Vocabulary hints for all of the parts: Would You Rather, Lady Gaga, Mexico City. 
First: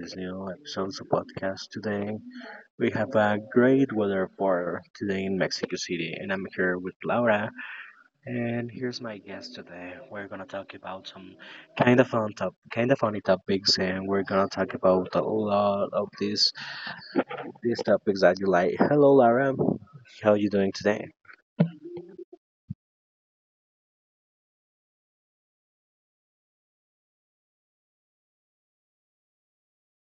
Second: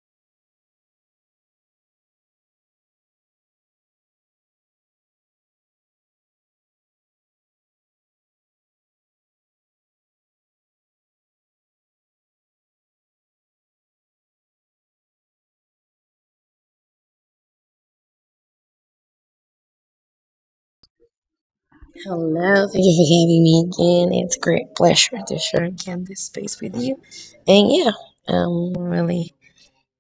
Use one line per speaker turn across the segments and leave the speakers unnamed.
this new episode of the podcast. Today, we have a great weather for today in Mexico City, and I'm here with Laura. And here's my guest today. We're gonna talk about some kind of funny topics, and we're gonna talk about a lot of these topics that you like. Hello, Laura. How are you doing today?
Hello, thank you for having me again. It's a great pleasure to share again this space with you. And yeah, I'm really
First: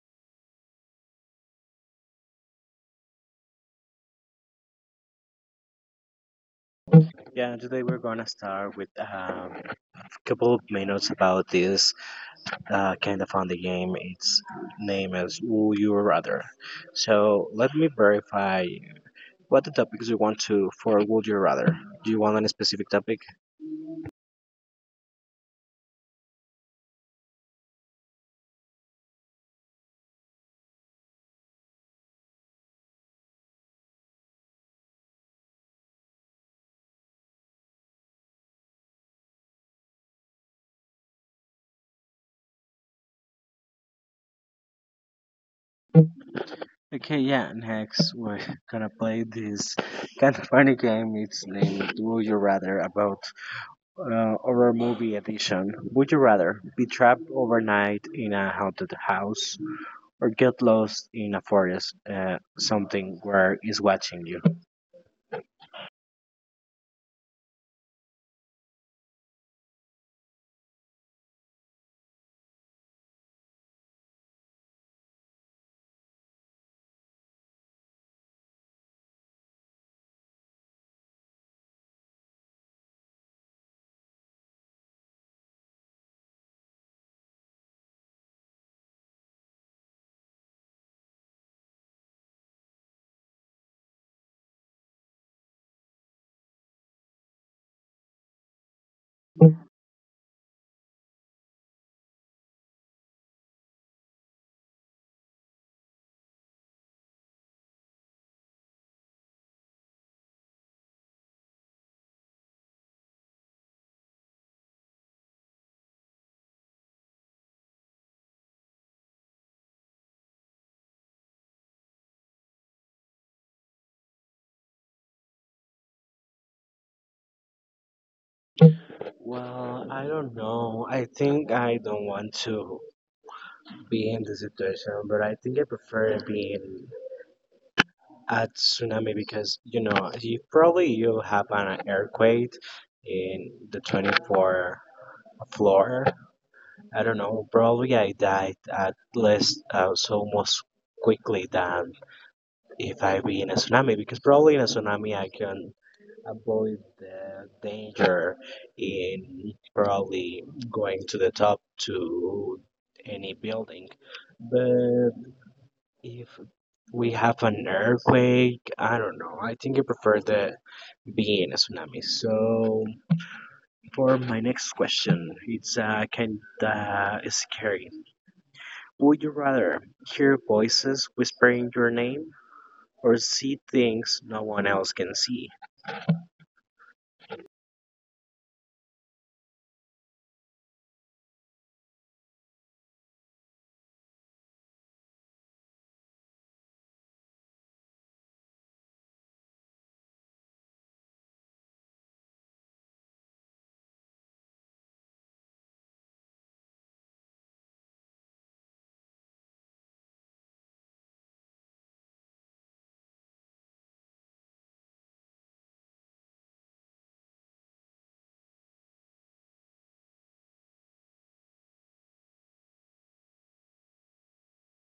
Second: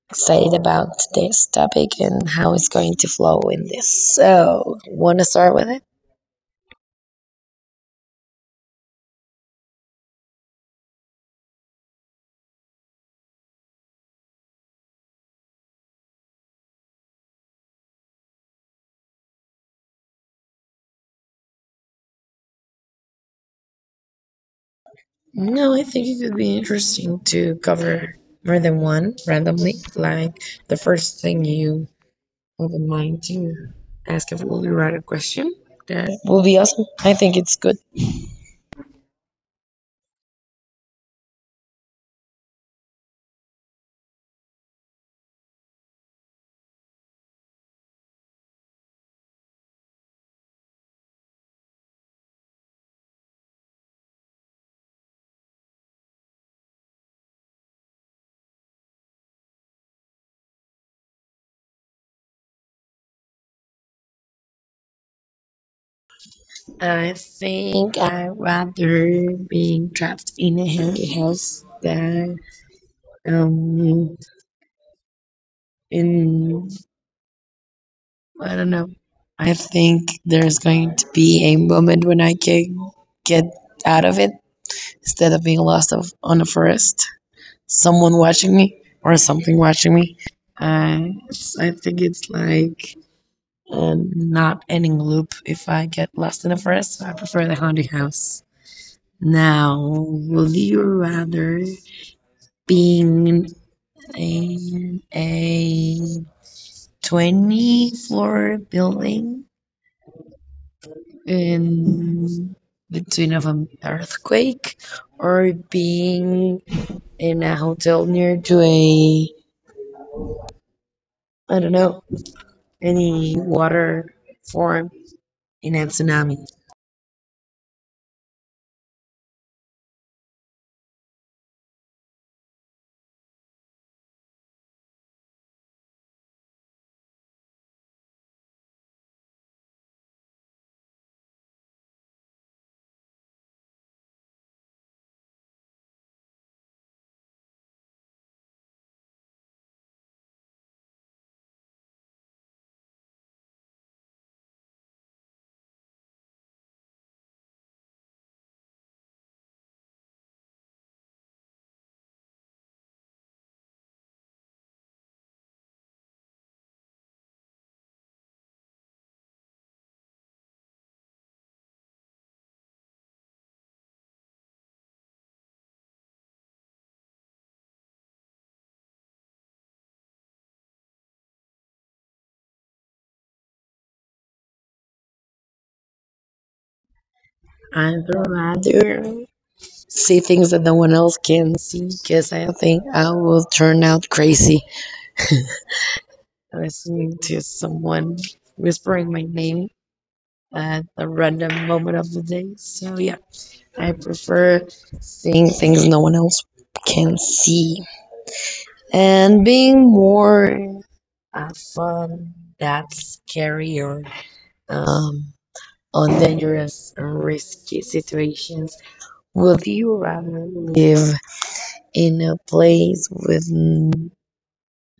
excited about today's topic and how it's going to flow in this. So, want to start with it?
Yeah, today we're gonna start with a couple of minutes about this kind of fun game. Its name is Would You Rather. So let me verify what the topics you want to for Would You Rather. Do you want any specific topic?
No, I think it could be interesting to cover more than one randomly. Like the first thing you open mind to ask if will you write a question. That will be awesome. I think it's good.
Okay, yeah, next we're gonna play this kind of funny game. It's named Would You Rather about our movie edition. Would you rather be trapped overnight in a haunted house or get lost in a forest, something where is watching you?
I think I rather being trapped in a haunted house than um in I don't know. I think there's going to be a moment when I can get out of it instead of being lost of, on a forest. Someone watching me or something watching me. Uh, I think it's like a not ending loop if I get lost in a forest. So I prefer the haunted house. Now, would you rather being in a 20 floor building in between of an earthquake or being in a hotel near to a, I don't know, any water form in a tsunami.
Well, I don't know. I think I don't want to be in the situation, but I think I prefer being at tsunami because you know you probably you have an earthquake in the 24th floor. I don't know, probably I died at least so much quickly than if I be in a tsunami, because probably in a tsunami I can avoid the danger in probably going to the top to any building. But if we have an earthquake, I don't know, I think I prefer the being a tsunami. So for my next question, it's kind of scary. Would you rather hear voices whispering your name or see things no one else can see?
I'm trying see things that no one else can see because I think I will turn out crazy listening to someone whispering my name at a random moment of the day. So yeah, I prefer seeing things no one else can see and being more uh, fun, that's scary or um, on dangerous and risky situations. Would you rather live in a place with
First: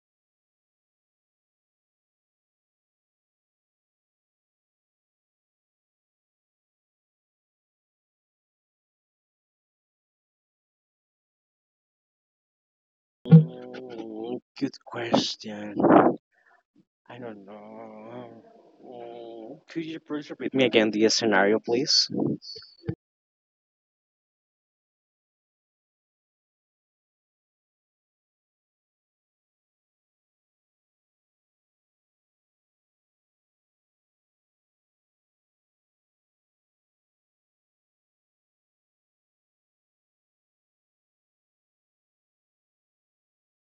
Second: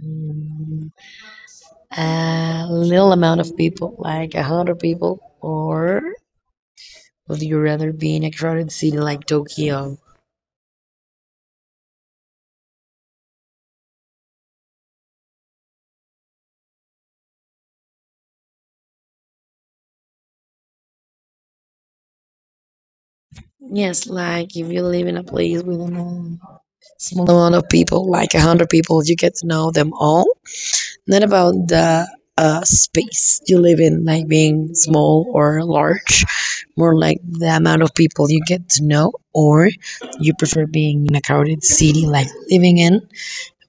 mm, a little amount of people, like a hundred people, or would you rather be in a crowded city like Tokyo?
Mm, good question. I don't know. Mm, could you please repeat me again the scenario, please?
Yes, like if you live in a place with a small amount of people, like a hundred people, you get to know them all, not about the space you live in, like being small or large, more like the amount of people you get to know, or you prefer being in a crowded city, like living in,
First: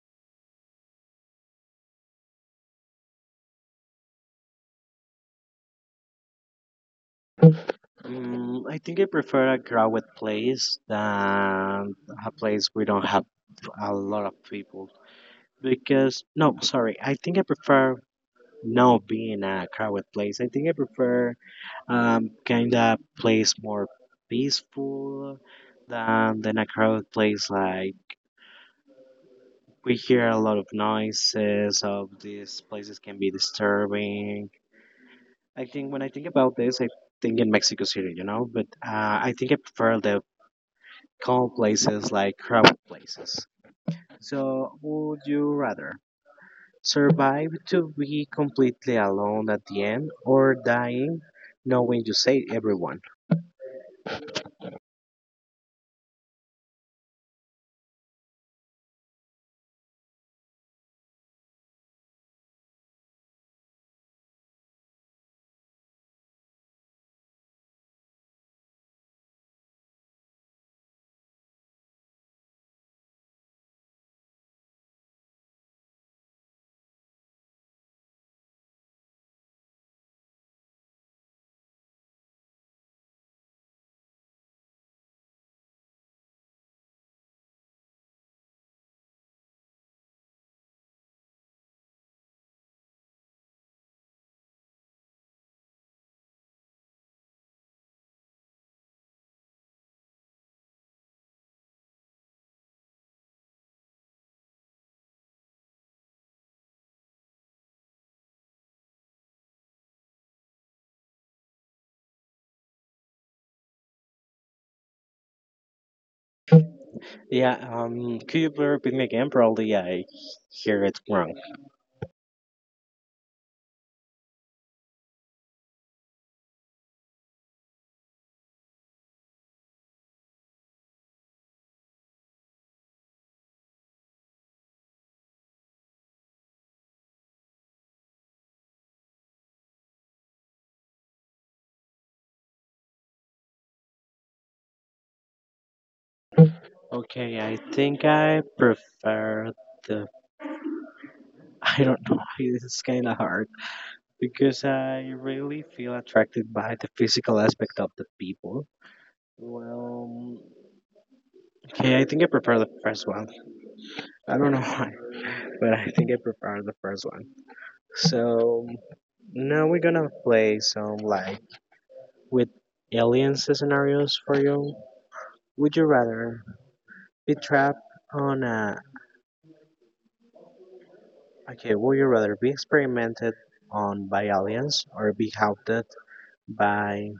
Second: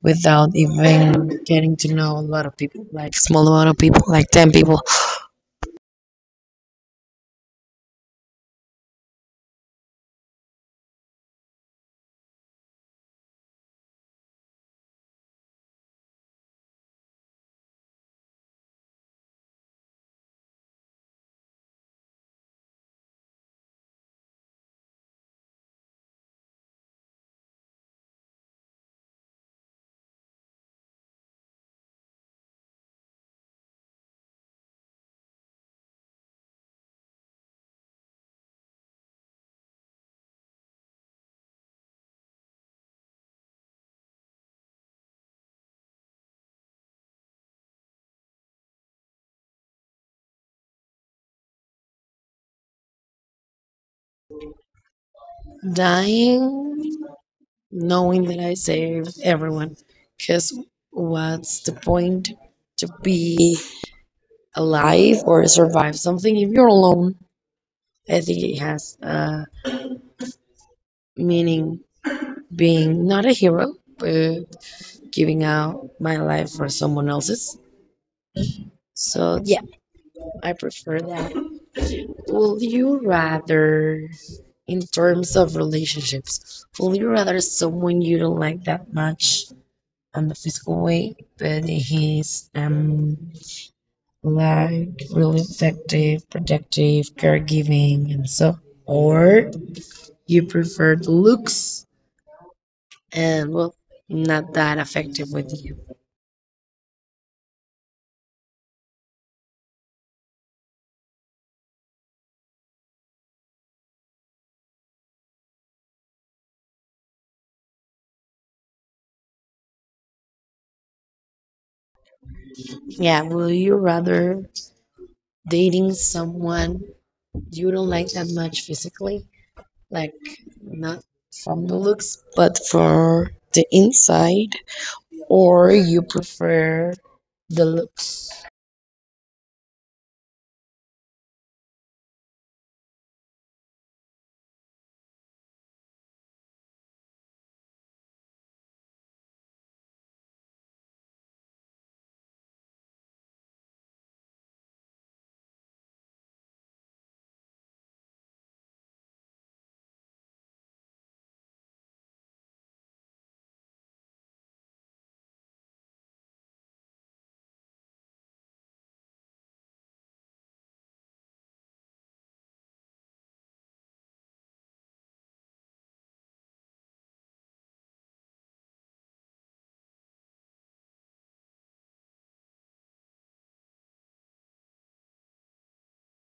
without even getting to know a lot of people, like small amount of people, like 10 people.
Mm, I think I prefer a crowded place than a place we don't have a lot of people because no, sorry. I think I prefer not being in a crowded place. I think I prefer kind of place more peaceful than a crowded place. Like, we hear a lot of noises of these places can be disturbing. I think when I think about this, I think in Mexico City, you know, but I think I prefer the calm places like crowded places. So would you rather survive to be completely alone at the end or dying knowing you saved everyone?
Dying knowing that I saved everyone, because what's the point to be alive or survive something if you're alone? I think it has. Meaning being not a hero, but giving out my life for someone else's. So, yeah, I prefer that. Will you rather, in terms of relationships, will you rather someone you don't like that much on the physical way, but he's like really effective, protective, caregiving, and so, or you prefer the looks and well, not that effective with you?
Yeah, could you repeat me again? Probably I hear it wrong.
Yeah, will you rather dating someone you don't like that much physically? Like not from the looks, but for the inside, or you prefer the looks?
Okay, I think I prefer the. I don't know why this is kind of hard, because I really feel attracted by the physical aspect of the people. Well, okay, I think I prefer the first one. I don't know why, but I think I prefer the first one. So now we're gonna play some like with aliens scenarios for you. Would you rather be trapped on a okay, would you rather be experimented on by aliens or be haunted by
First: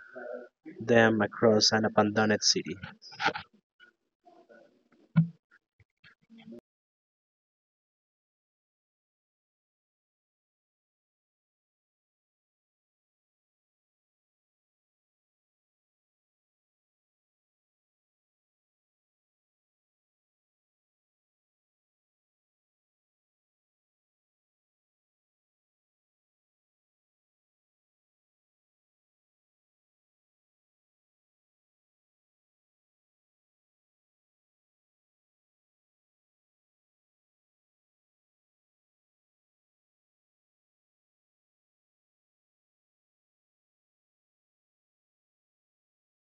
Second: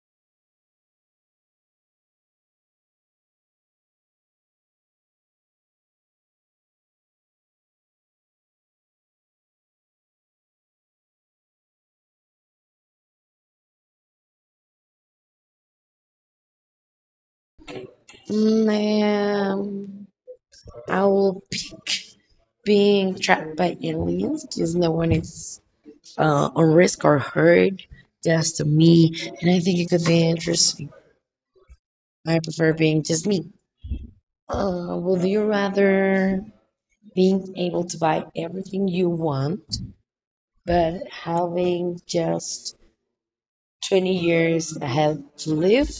them across an abandoned city?
Mm, um, I will pick being trapped by aliens because no one is on risk or hurt, just me, and I think it could be interesting. I prefer being just me. Would you rather being able to buy everything you want, but having just 20 years ahead to live?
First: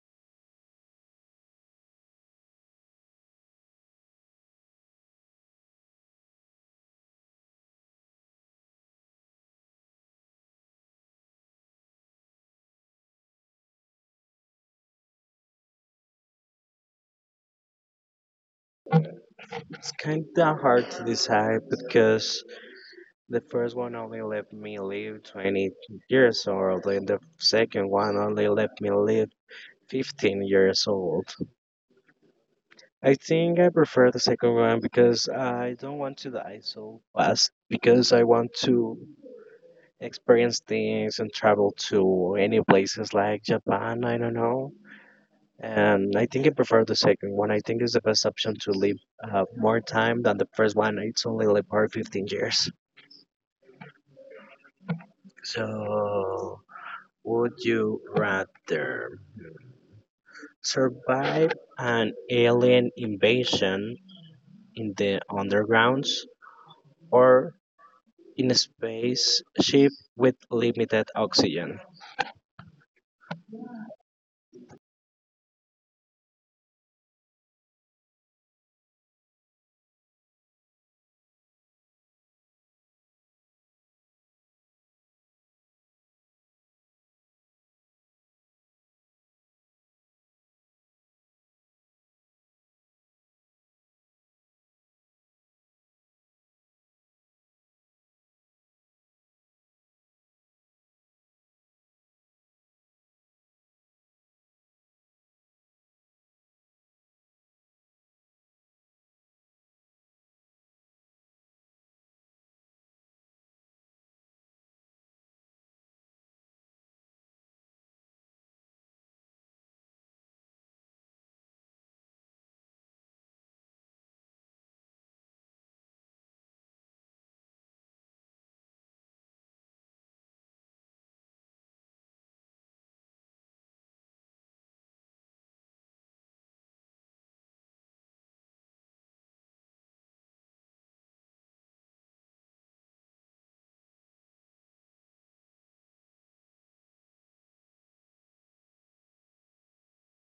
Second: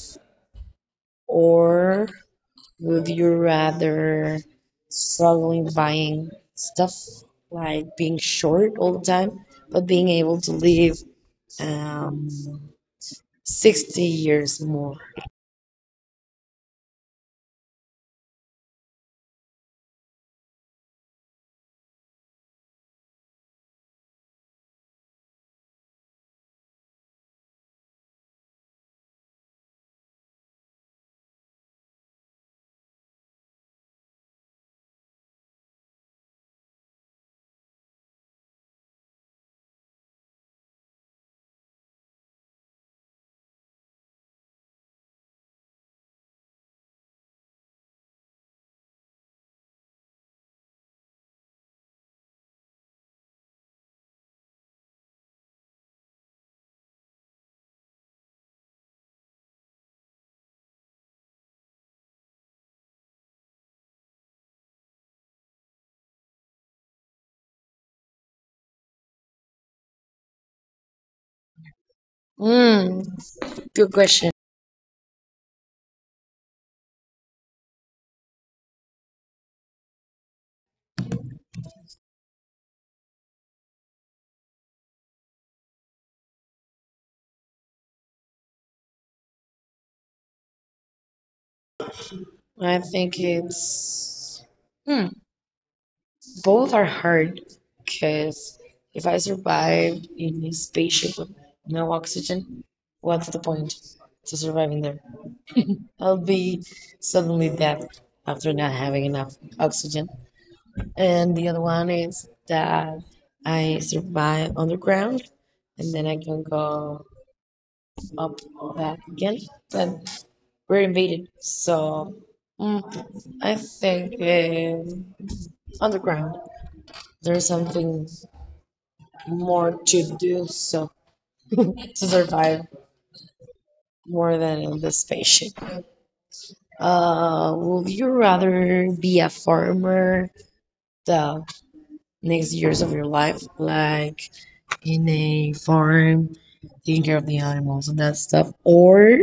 Or would you rather struggling buying stuff like being short all the time, but being able to live um, 60 years more?
It's kind of hard to decide because the first one only let me live 20 years old, and the second one only let me live 15 years old. I think I prefer the second one because I don't want to die so fast, because I want to experience things and travel to any places like Japan, I don't know. And I think I prefer the second one. I think it's the best option to live more time than the first one. It's only like for 15 years. So, would you rather survive an alien invasion in the undergrounds or in a spaceship with limited oxygen?
Hmm, good question. I think it's. Hmm. Both are hard because if I survived in a spaceship with no oxygen, what's the point to surviving there? I'll be suddenly dead after not having enough oxygen. And the other one is that I survive underground and then I can go up back again. But we're invaded, so I think underground there's something more to do so to survive more than in the spaceship. Would you rather be a farmer the next years of your life, like in a farm, taking care of the animals and that stuff, or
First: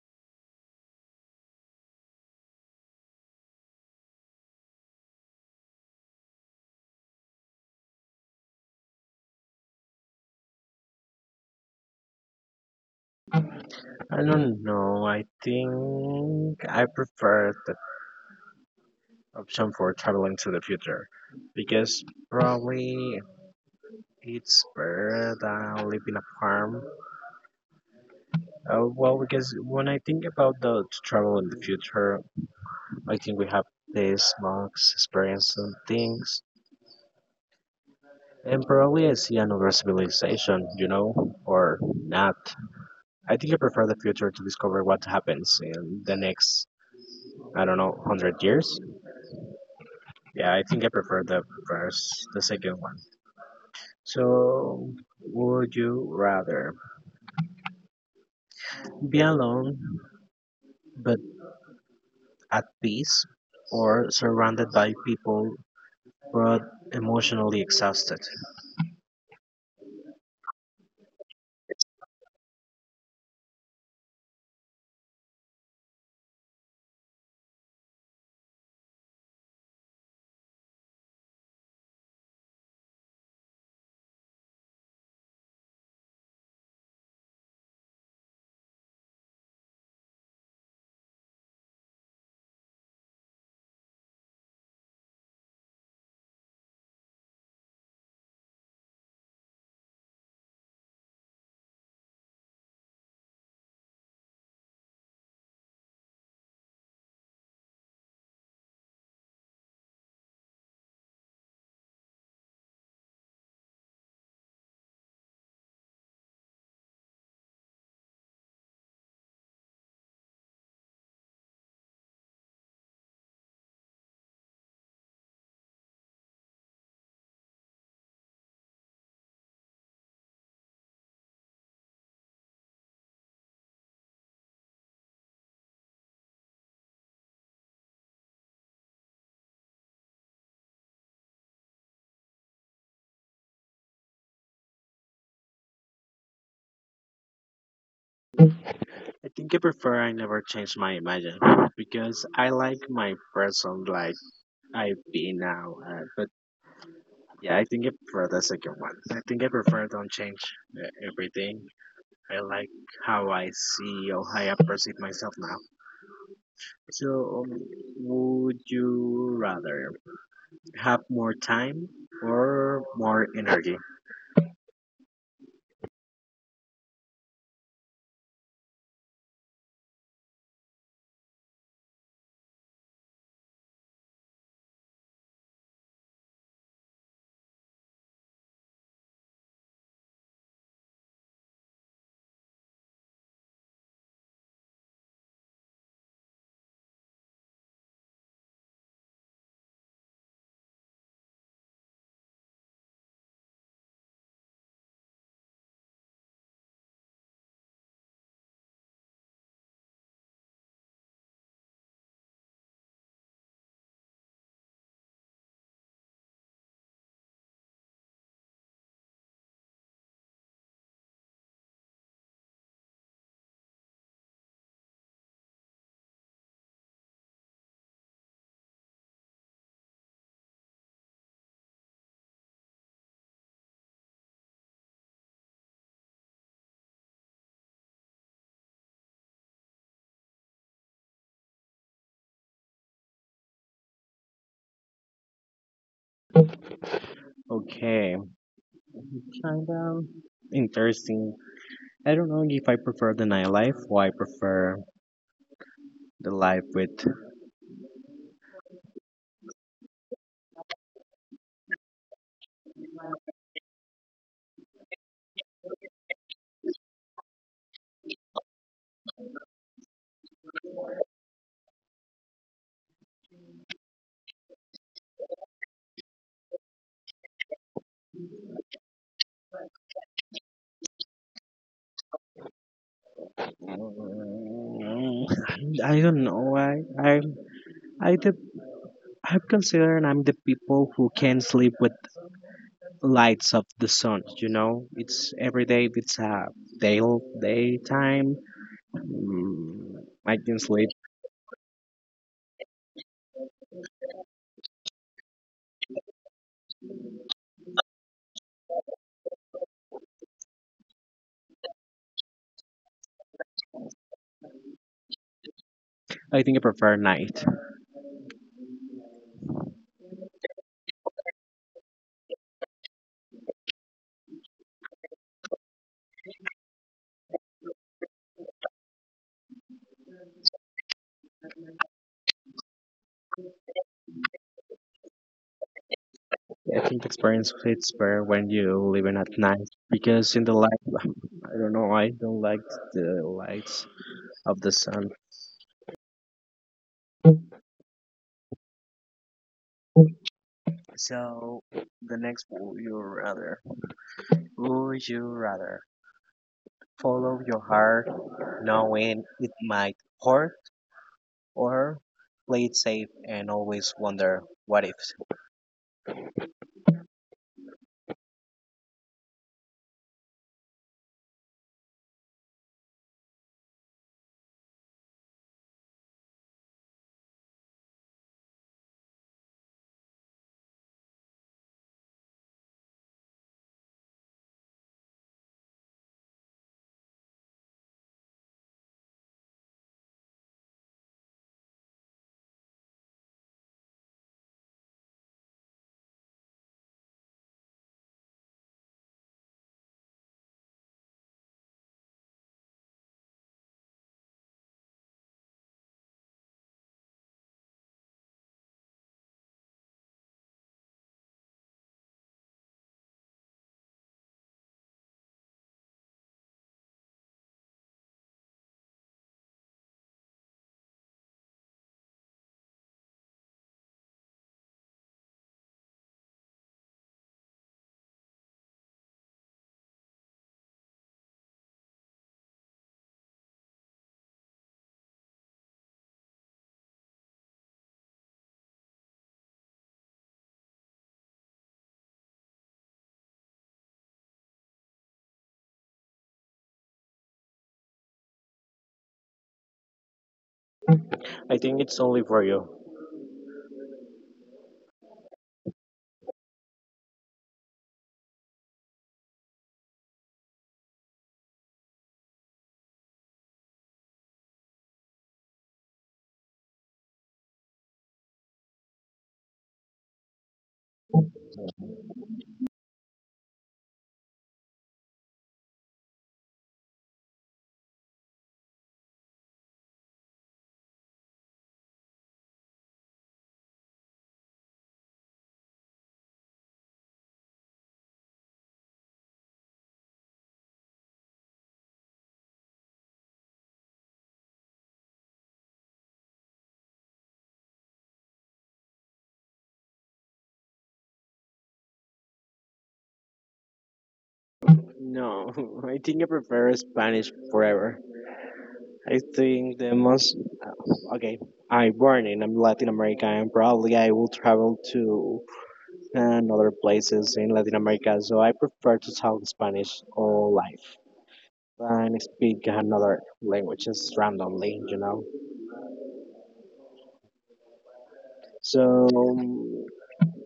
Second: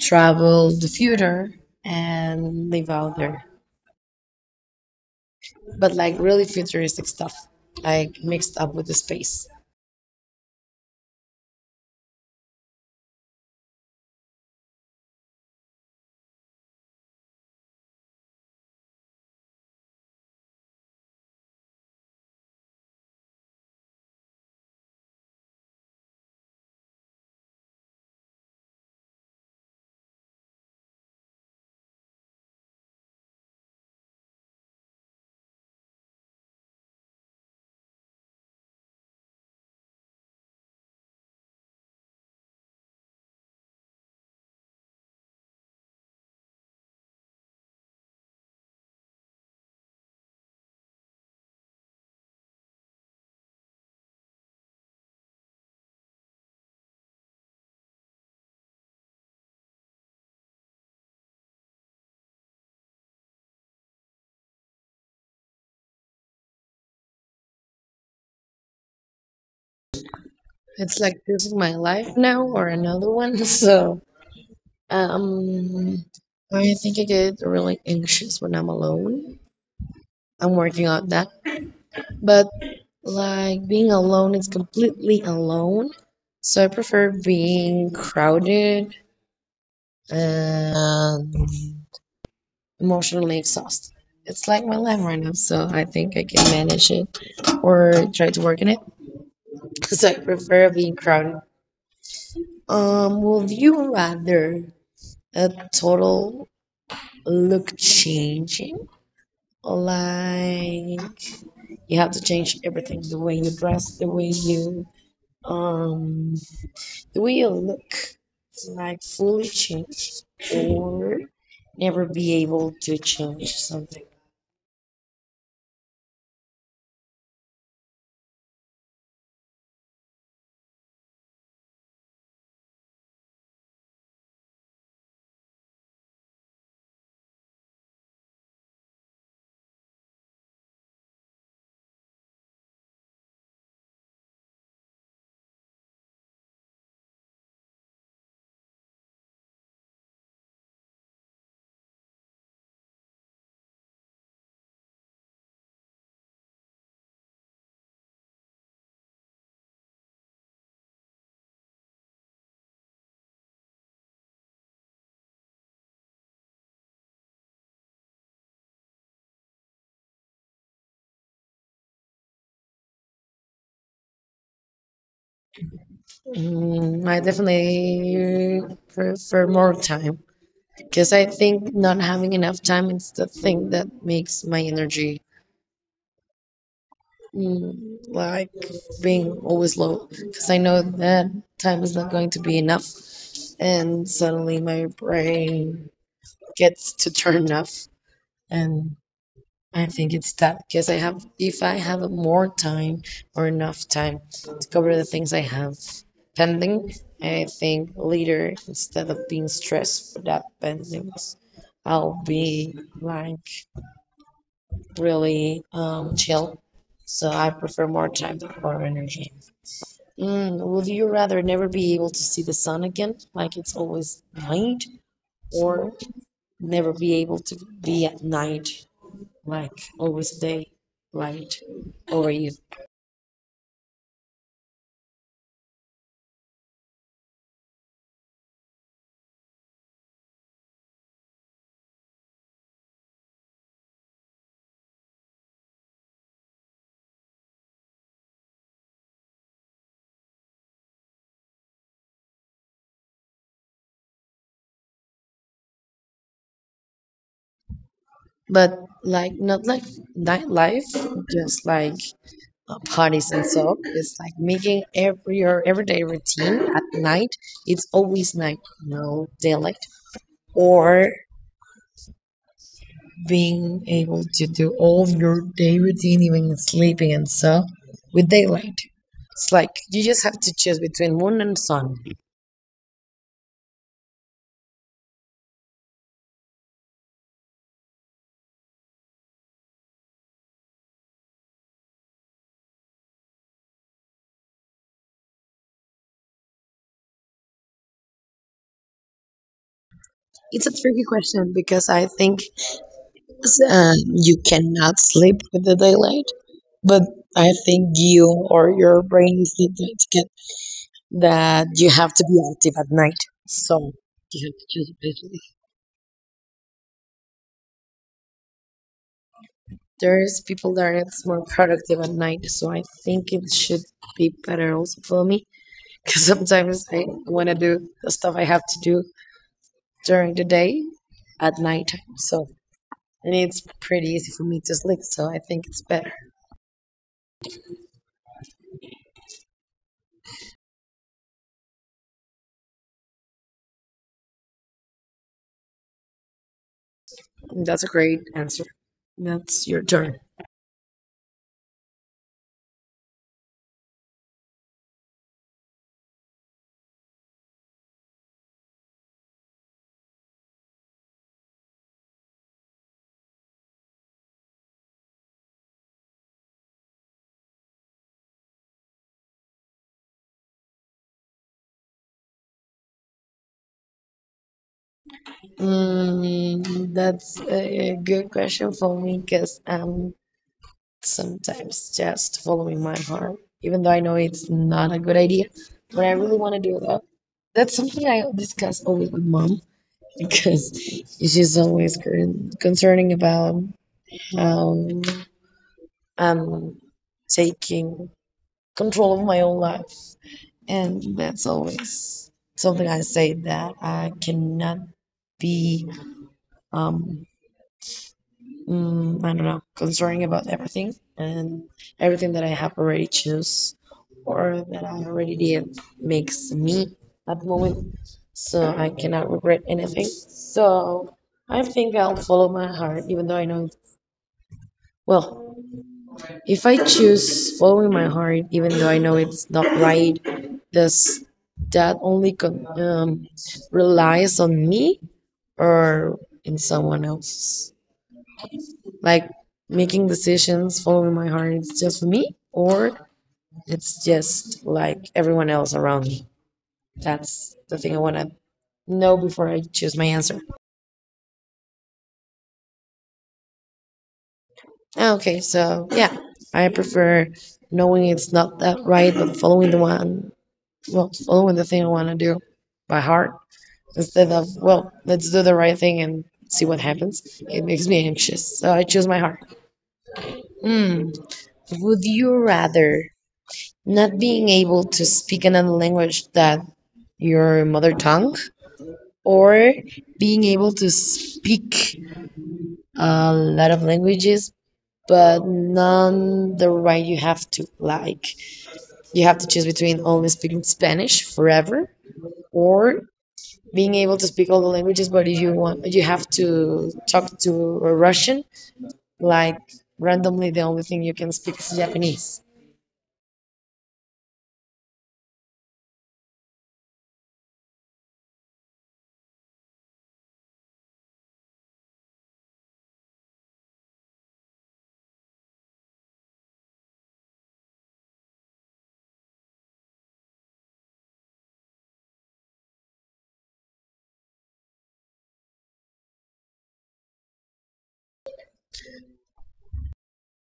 travel the future and live out there, but like really futuristic stuff, like mixed up with the space?
I don't know. I think I prefer the option for traveling to the future because probably it's better than living a farm. Well, because when I think about the to travel in the future, I think we have these monks experiencing things, and probably I see another civilization, you know, or not. I think I prefer the future to discover what happens in the next, I don't know, hundred years. Yeah, I think I prefer the second one. So, would you rather be alone but at peace, or surrounded by people but emotionally exhausted?
It's like this is my life now or another one, so Um, I think I get really anxious when I'm alone. I'm working on that. But like being alone is completely alone. So I prefer being crowded and emotionally exhausted. It's like my life right now, so I think I can manage it or try to work on it. So I prefer being crowded. Would you rather a total look changing. Like you have to change everything, the way you dress, um the way you look, like fully change or never be able to change something.
I think I prefer I never change my imagine because I like my person like I be now. But yeah, I think I prefer the second one. I think I prefer don't change everything. I like how I see or how I perceive myself now. So, would you rather have more time or more energy?
I definitely prefer more time because I think not having enough time is the thing that makes my energy like being always low because I know that time is not going to be enough, and suddenly my brain gets to turn off, and I think it's that because I have if I have more time or enough time to cover the things I have pending, I think later instead of being stressed for that pendings, I'll be like really chill. So I prefer more time for energy. Would you rather never be able to see the sun again, like it's always night, or never be able to be at night, like always day light over you?
Okay, kind of interesting. I don't know if I prefer the nightlife or I prefer the life with.
But like not like nightlife, just like parties and so. It's like making every your everyday routine at night. It's always night, no daylight. Or being able to do all of your day routine, even sleeping and stuff, with daylight. It's like you just have to choose between moon and sun.
I don't know. I the I consider I'm the people who can sleep with lights of the sun. You know, it's every day. It's a day daytime. Mm, I can
It's a
sleep.
tricky question because I think you cannot sleep with the daylight, but I think you or your brain is not going to get that you have to be active at night. So you have to choose wisely.
I think I prefer night.
There's people that are more productive at night, so I think it should be better also for me because sometimes I want to do the stuff I have to do during the day at nighttime. So, and it's pretty easy for me to sleep. So, I think it's better.
I think the experience fits better when you live in at night because in the light, I don't know, I don't like the lights of the sun.
That's a great answer. That's your turn.
So the next would you rather? Would you rather follow your heart knowing it might hurt or play it safe and always wonder what if?
That's a good question for me because I'm sometimes just following my heart, even though I know it's not a good idea, but I really want to do that. That's something I discuss always with mom because she's always concerning about Um, I'm taking control of my own life. And that's always something I say that I cannot be, um, I don't know, concerning about everything and everything that I have already choose or that I already did makes me at the moment. So I cannot regret anything. So I think I'll follow my heart, even though I know, well, if I choose following my heart, even though I know it's not right, does that only con relies on me or in someone else? Like making decisions, following my heart, it's just for me, or it's just like everyone else around me. That's the thing I want to know before I choose my answer.
I think it's only for you.
Ah, okay, so yeah, I prefer knowing it's not that right, but following the one well, following the thing I want to do by heart instead of, well, let's do the right thing and see what happens. It makes me anxious. So I choose my heart. Hmm. Would you rather not being able to speak another language than your mother tongue or being able to speak a lot of languages but none the right you have to like you have to choose between only speaking Spanish forever or being able to speak all the languages, but if you want, you have to talk to a Russian, like randomly, the only thing you can speak is Japanese.
No, I think I prefer Spanish forever. I think the most. Okay, I'm born in Latin America and probably I will travel to other places in Latin America, so I prefer to talk Spanish all life and speak another languages randomly, you know. So,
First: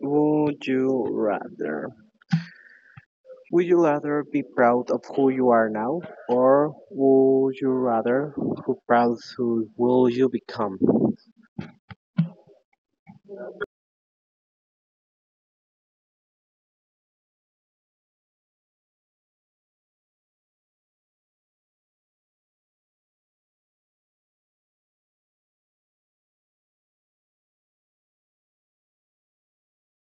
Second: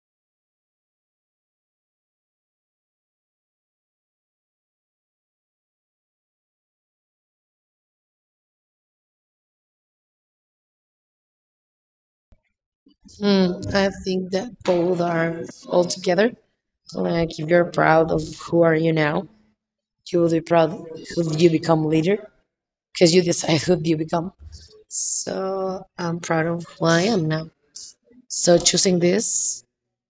would you rather Would you rather be proud of who you are now, or would you rather who proud who will you become?
Hmm, I think that both are all together. Like, if you're proud of who are you now, you will be proud of who you become later, because you decide who you become. So I'm proud of who I am now. So choosing this,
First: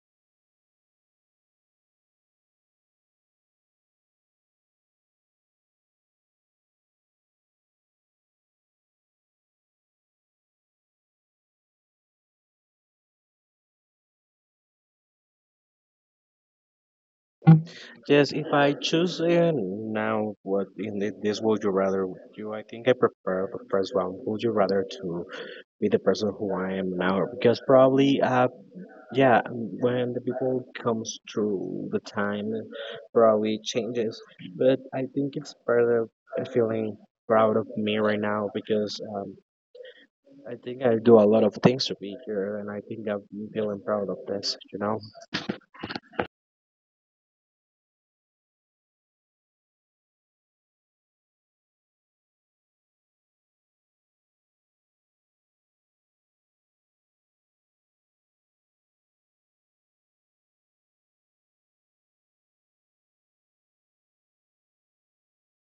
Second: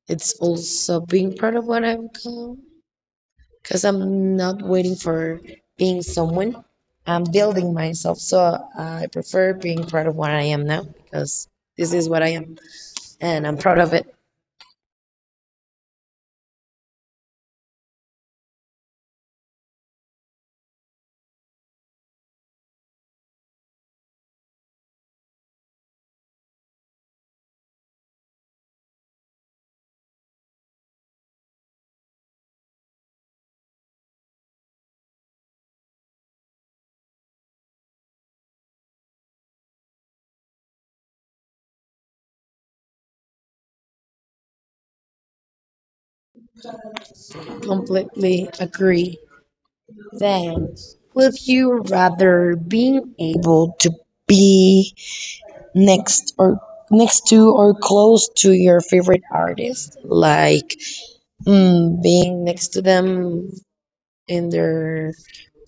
it's also being proud of what I've become, because I'm not waiting for being someone. I'm building myself, so I prefer being proud of what I am now because this is what I am, and I'm proud of it.
Yes, if I choose now, what in this would you rather do? I think I prefer the first one. Would you rather to be the person who I am now? Because probably, yeah, when the people comes through the time, probably changes. But I think it's better feeling proud of me right now, because I think I do a lot of things to be here, and I think I'm feeling proud of this. You know.
Completely agree. Then, would you rather being able to be next or next to or close to your favorite artist, like being next to them in their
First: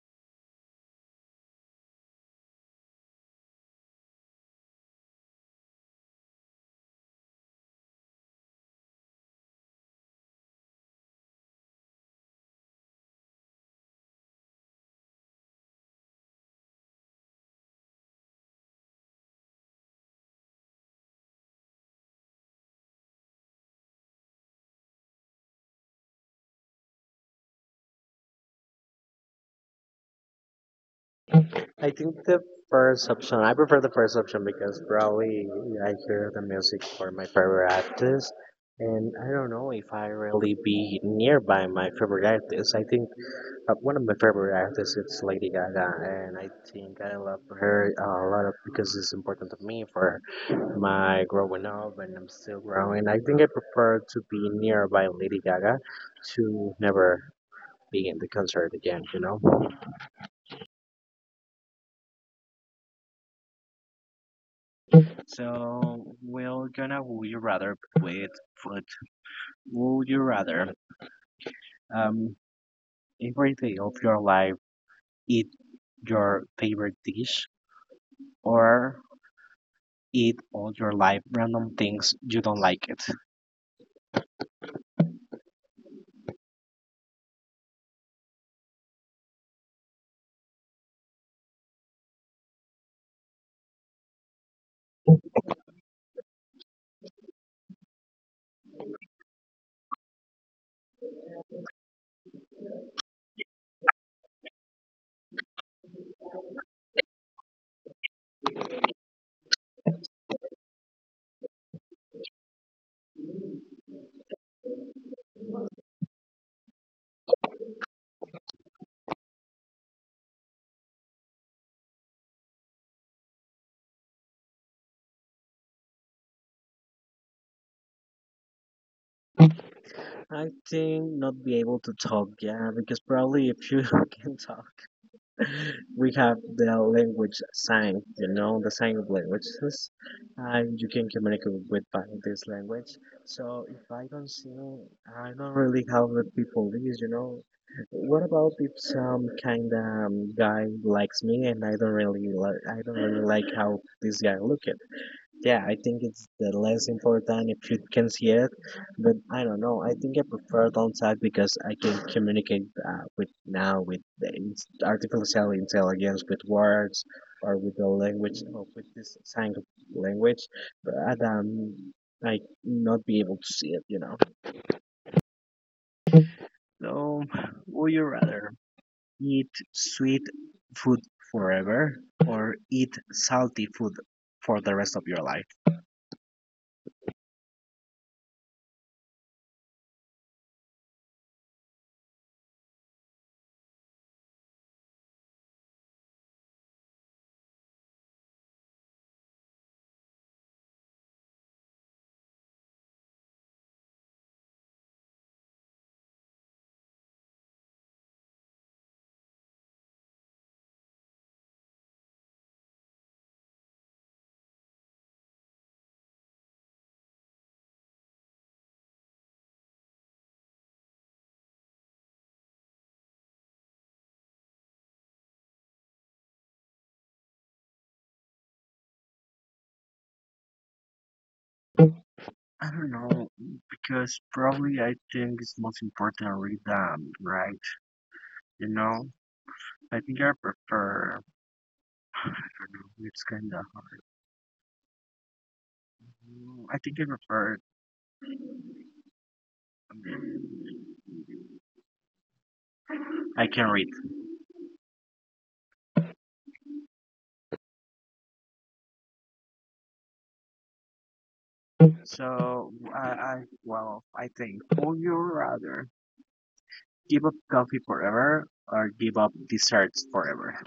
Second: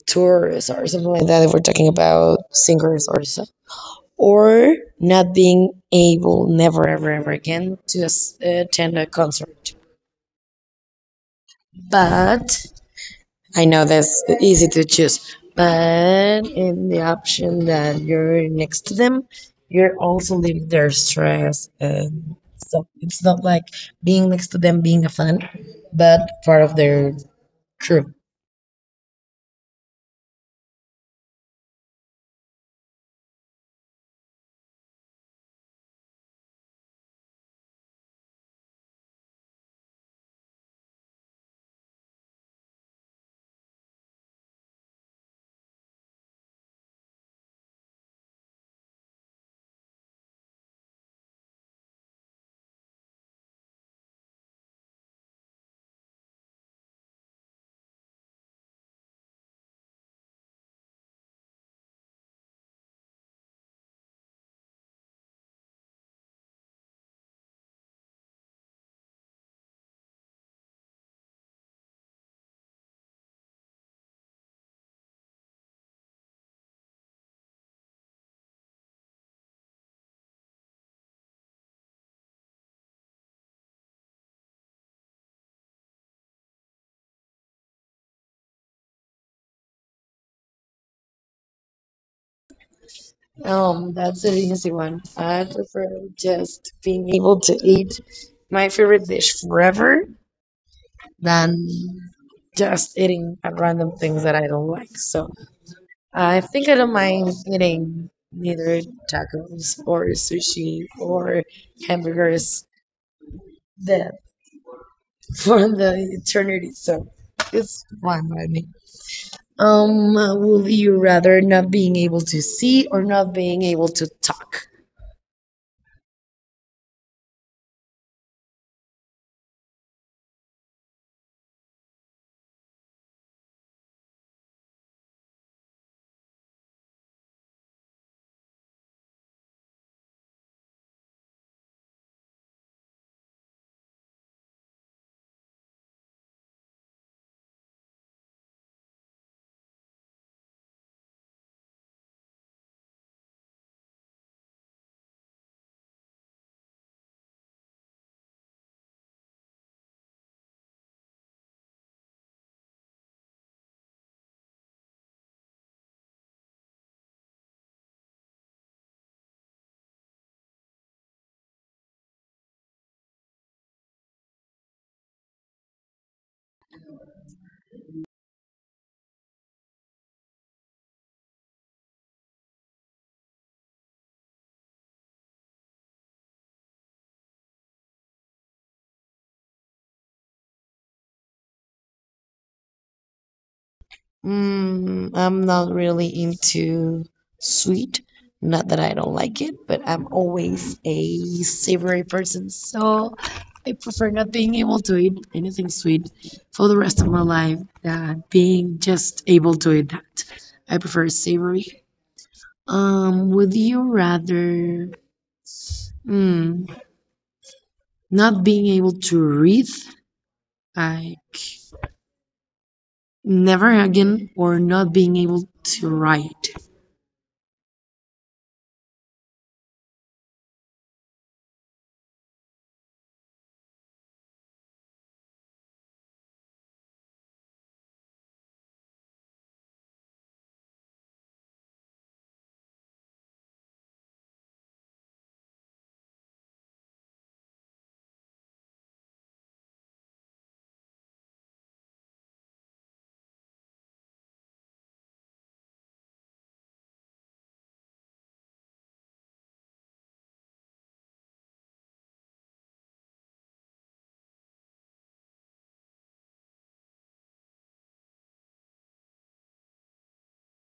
tours or something like that? If we're talking about singers or so or not being able never ever ever again to attend a concert. But I know that's easy to choose. But in the option that you're next to them, you're also leaving their stress and so it's not like being next to them being a fan, but part of their crew.
I think the first option. I prefer the first option because probably I hear the music for my favorite artist, and I don't know if I really be nearby my favorite artist. I think one of my favorite artists is Lady Gaga, and I think I love her a lot because it's important to me for my growing up, and I'm still growing. I think I prefer to be nearby Lady Gaga to never be in the concert again. You know. So we're gonna would you rather with food. Would you rather um every day of your life eat your favorite dish or eat all your life random things you don't like it?
That's the easy one. I prefer just being able to eat my favorite dish forever than just eating at random things that I don't like. So I think I don't mind eating neither tacos or sushi or hamburgers that for the eternity. So it's fine by me. Would you rather not being able to see or not being able to talk?
I think not be able to talk, yeah, because probably if you can talk, we have the language sign, you know, the sign of languages, and you can communicate with by this language. So if I don't see, I don't really how the people is, you know. What about if some kind of guy likes me and I don't really like how this guy looked? Yeah, I think it's the less important if you can see it, but I don't know. I think I prefer downside because I can communicate with now with the artificial intelligence with words or with the language or with this sign language, but I not be able to see it, you know. So, would you rather eat sweet food forever or eat salty food for the rest of your life?
I'm not really into sweet. Not that I don't like it, but I'm always a savory person, so I prefer not being able to eat anything sweet for the rest of my life than being just able to eat that. I prefer savory. Would you rather mm, not being able to read, like never again, or not being able to write?
I don't know, because probably I think it's most important to read them, right? You know, I think I prefer, I don't know, it's kind of hard. Mm, I think I prefer, I can read. So, well, I think, would you rather give up coffee forever or give up desserts forever?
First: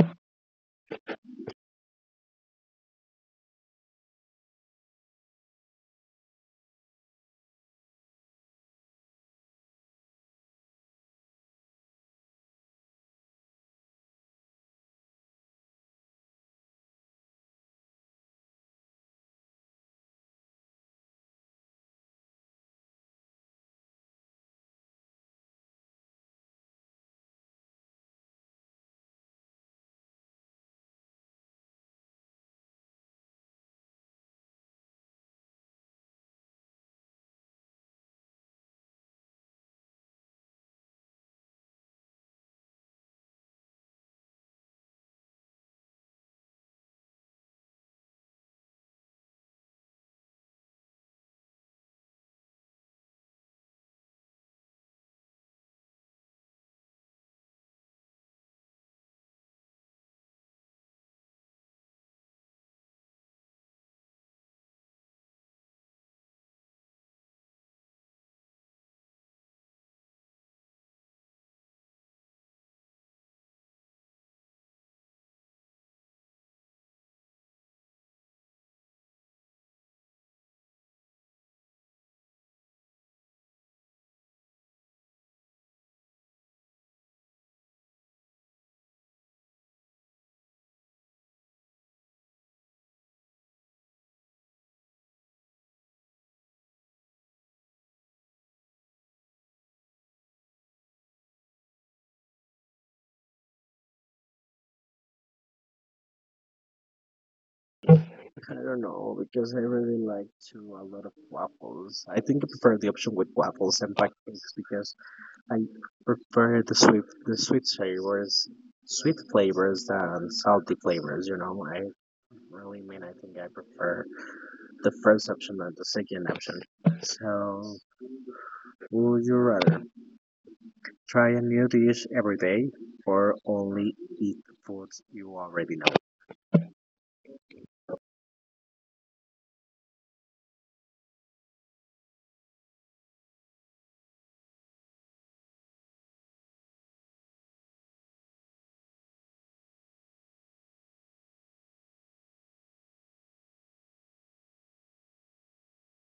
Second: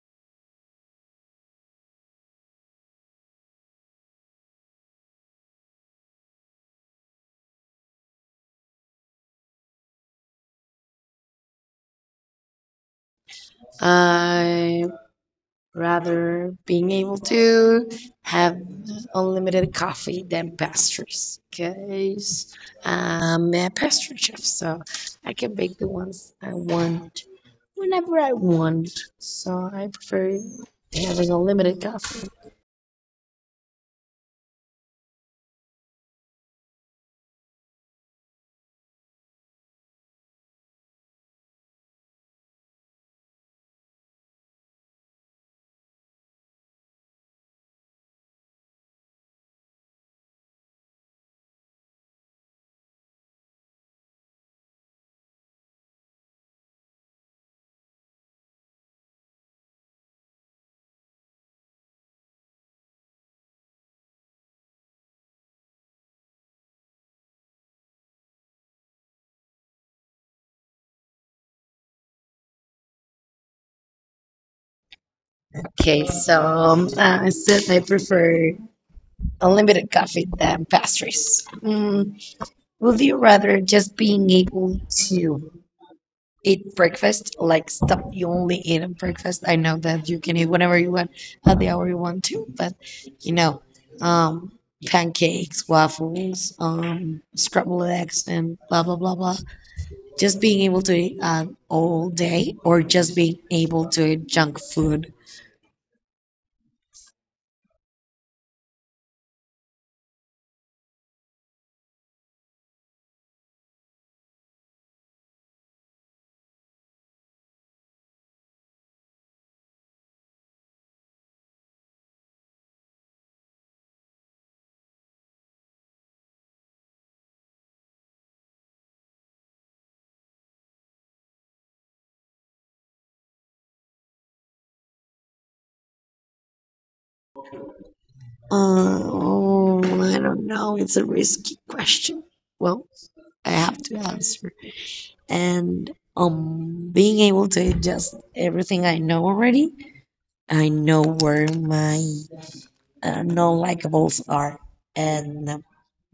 I rather being able to have unlimited coffee than pastries because I'm a pastry chef, so I can bake the ones I want whenever I want. So I prefer having unlimited coffee. Okay, so I said I prefer unlimited coffee than pastries. Would you rather just being able to eat breakfast, like stuff you only eat on breakfast. I know that you can eat whenever you want, at the hour you want to, but you know, um, pancakes, waffles, scrambled eggs, and blah blah blah blah. Just being able to eat all day, or just being able to eat junk food.
I don't know, because I really like to a lot of waffles. I think I prefer the option with waffles and pancakes because I prefer the sweet flavors, sweet flavors, than salty flavors. You know, I really mean I think I prefer the first option than the second option. So, would you rather try a new dish every day or only eat foods you already know?
Oh, I don't know. It's a risky question. Well, I have to answer. And being able to eat just everything I know already I know where my non-likables are, and I'm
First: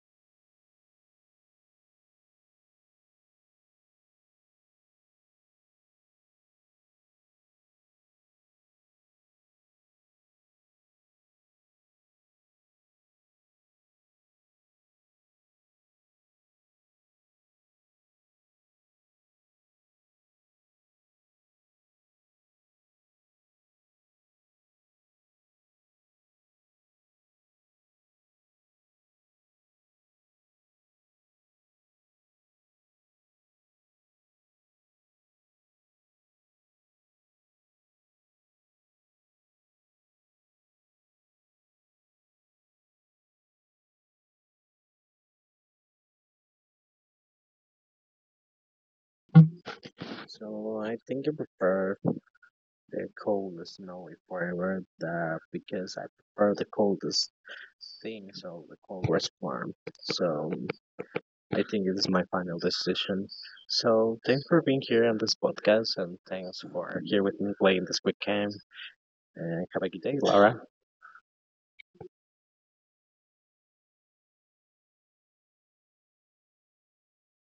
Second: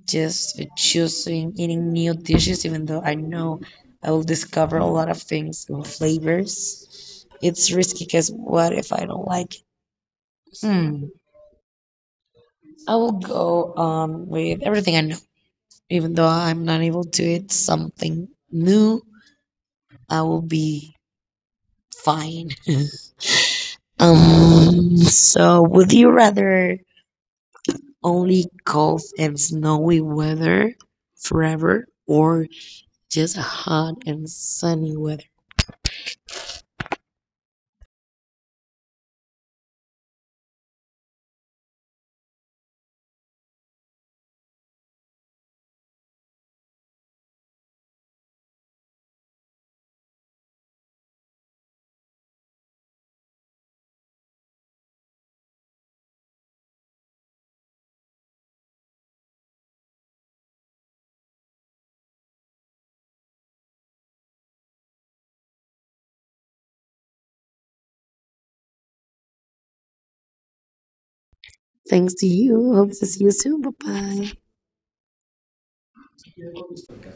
just choosing eating new dishes, even though I know I will discover a lot of things and flavors. It's risky because what if I don't like it? Hmm. I will go on with everything I know, even though I'm not able to eat something new. I will be fine. So, would you rather? Only cold and snowy weather forever or just hot and sunny weather.
So I think I prefer the coldest snowy flavor that because I prefer the coldest thing, so the coldest form. So I think it is my final decision. So thanks for being here on this podcast, and thanks for here with me playing this quick game. And have a good day, Laura.
Thanks to you. Hope to see you soon. Bye bye.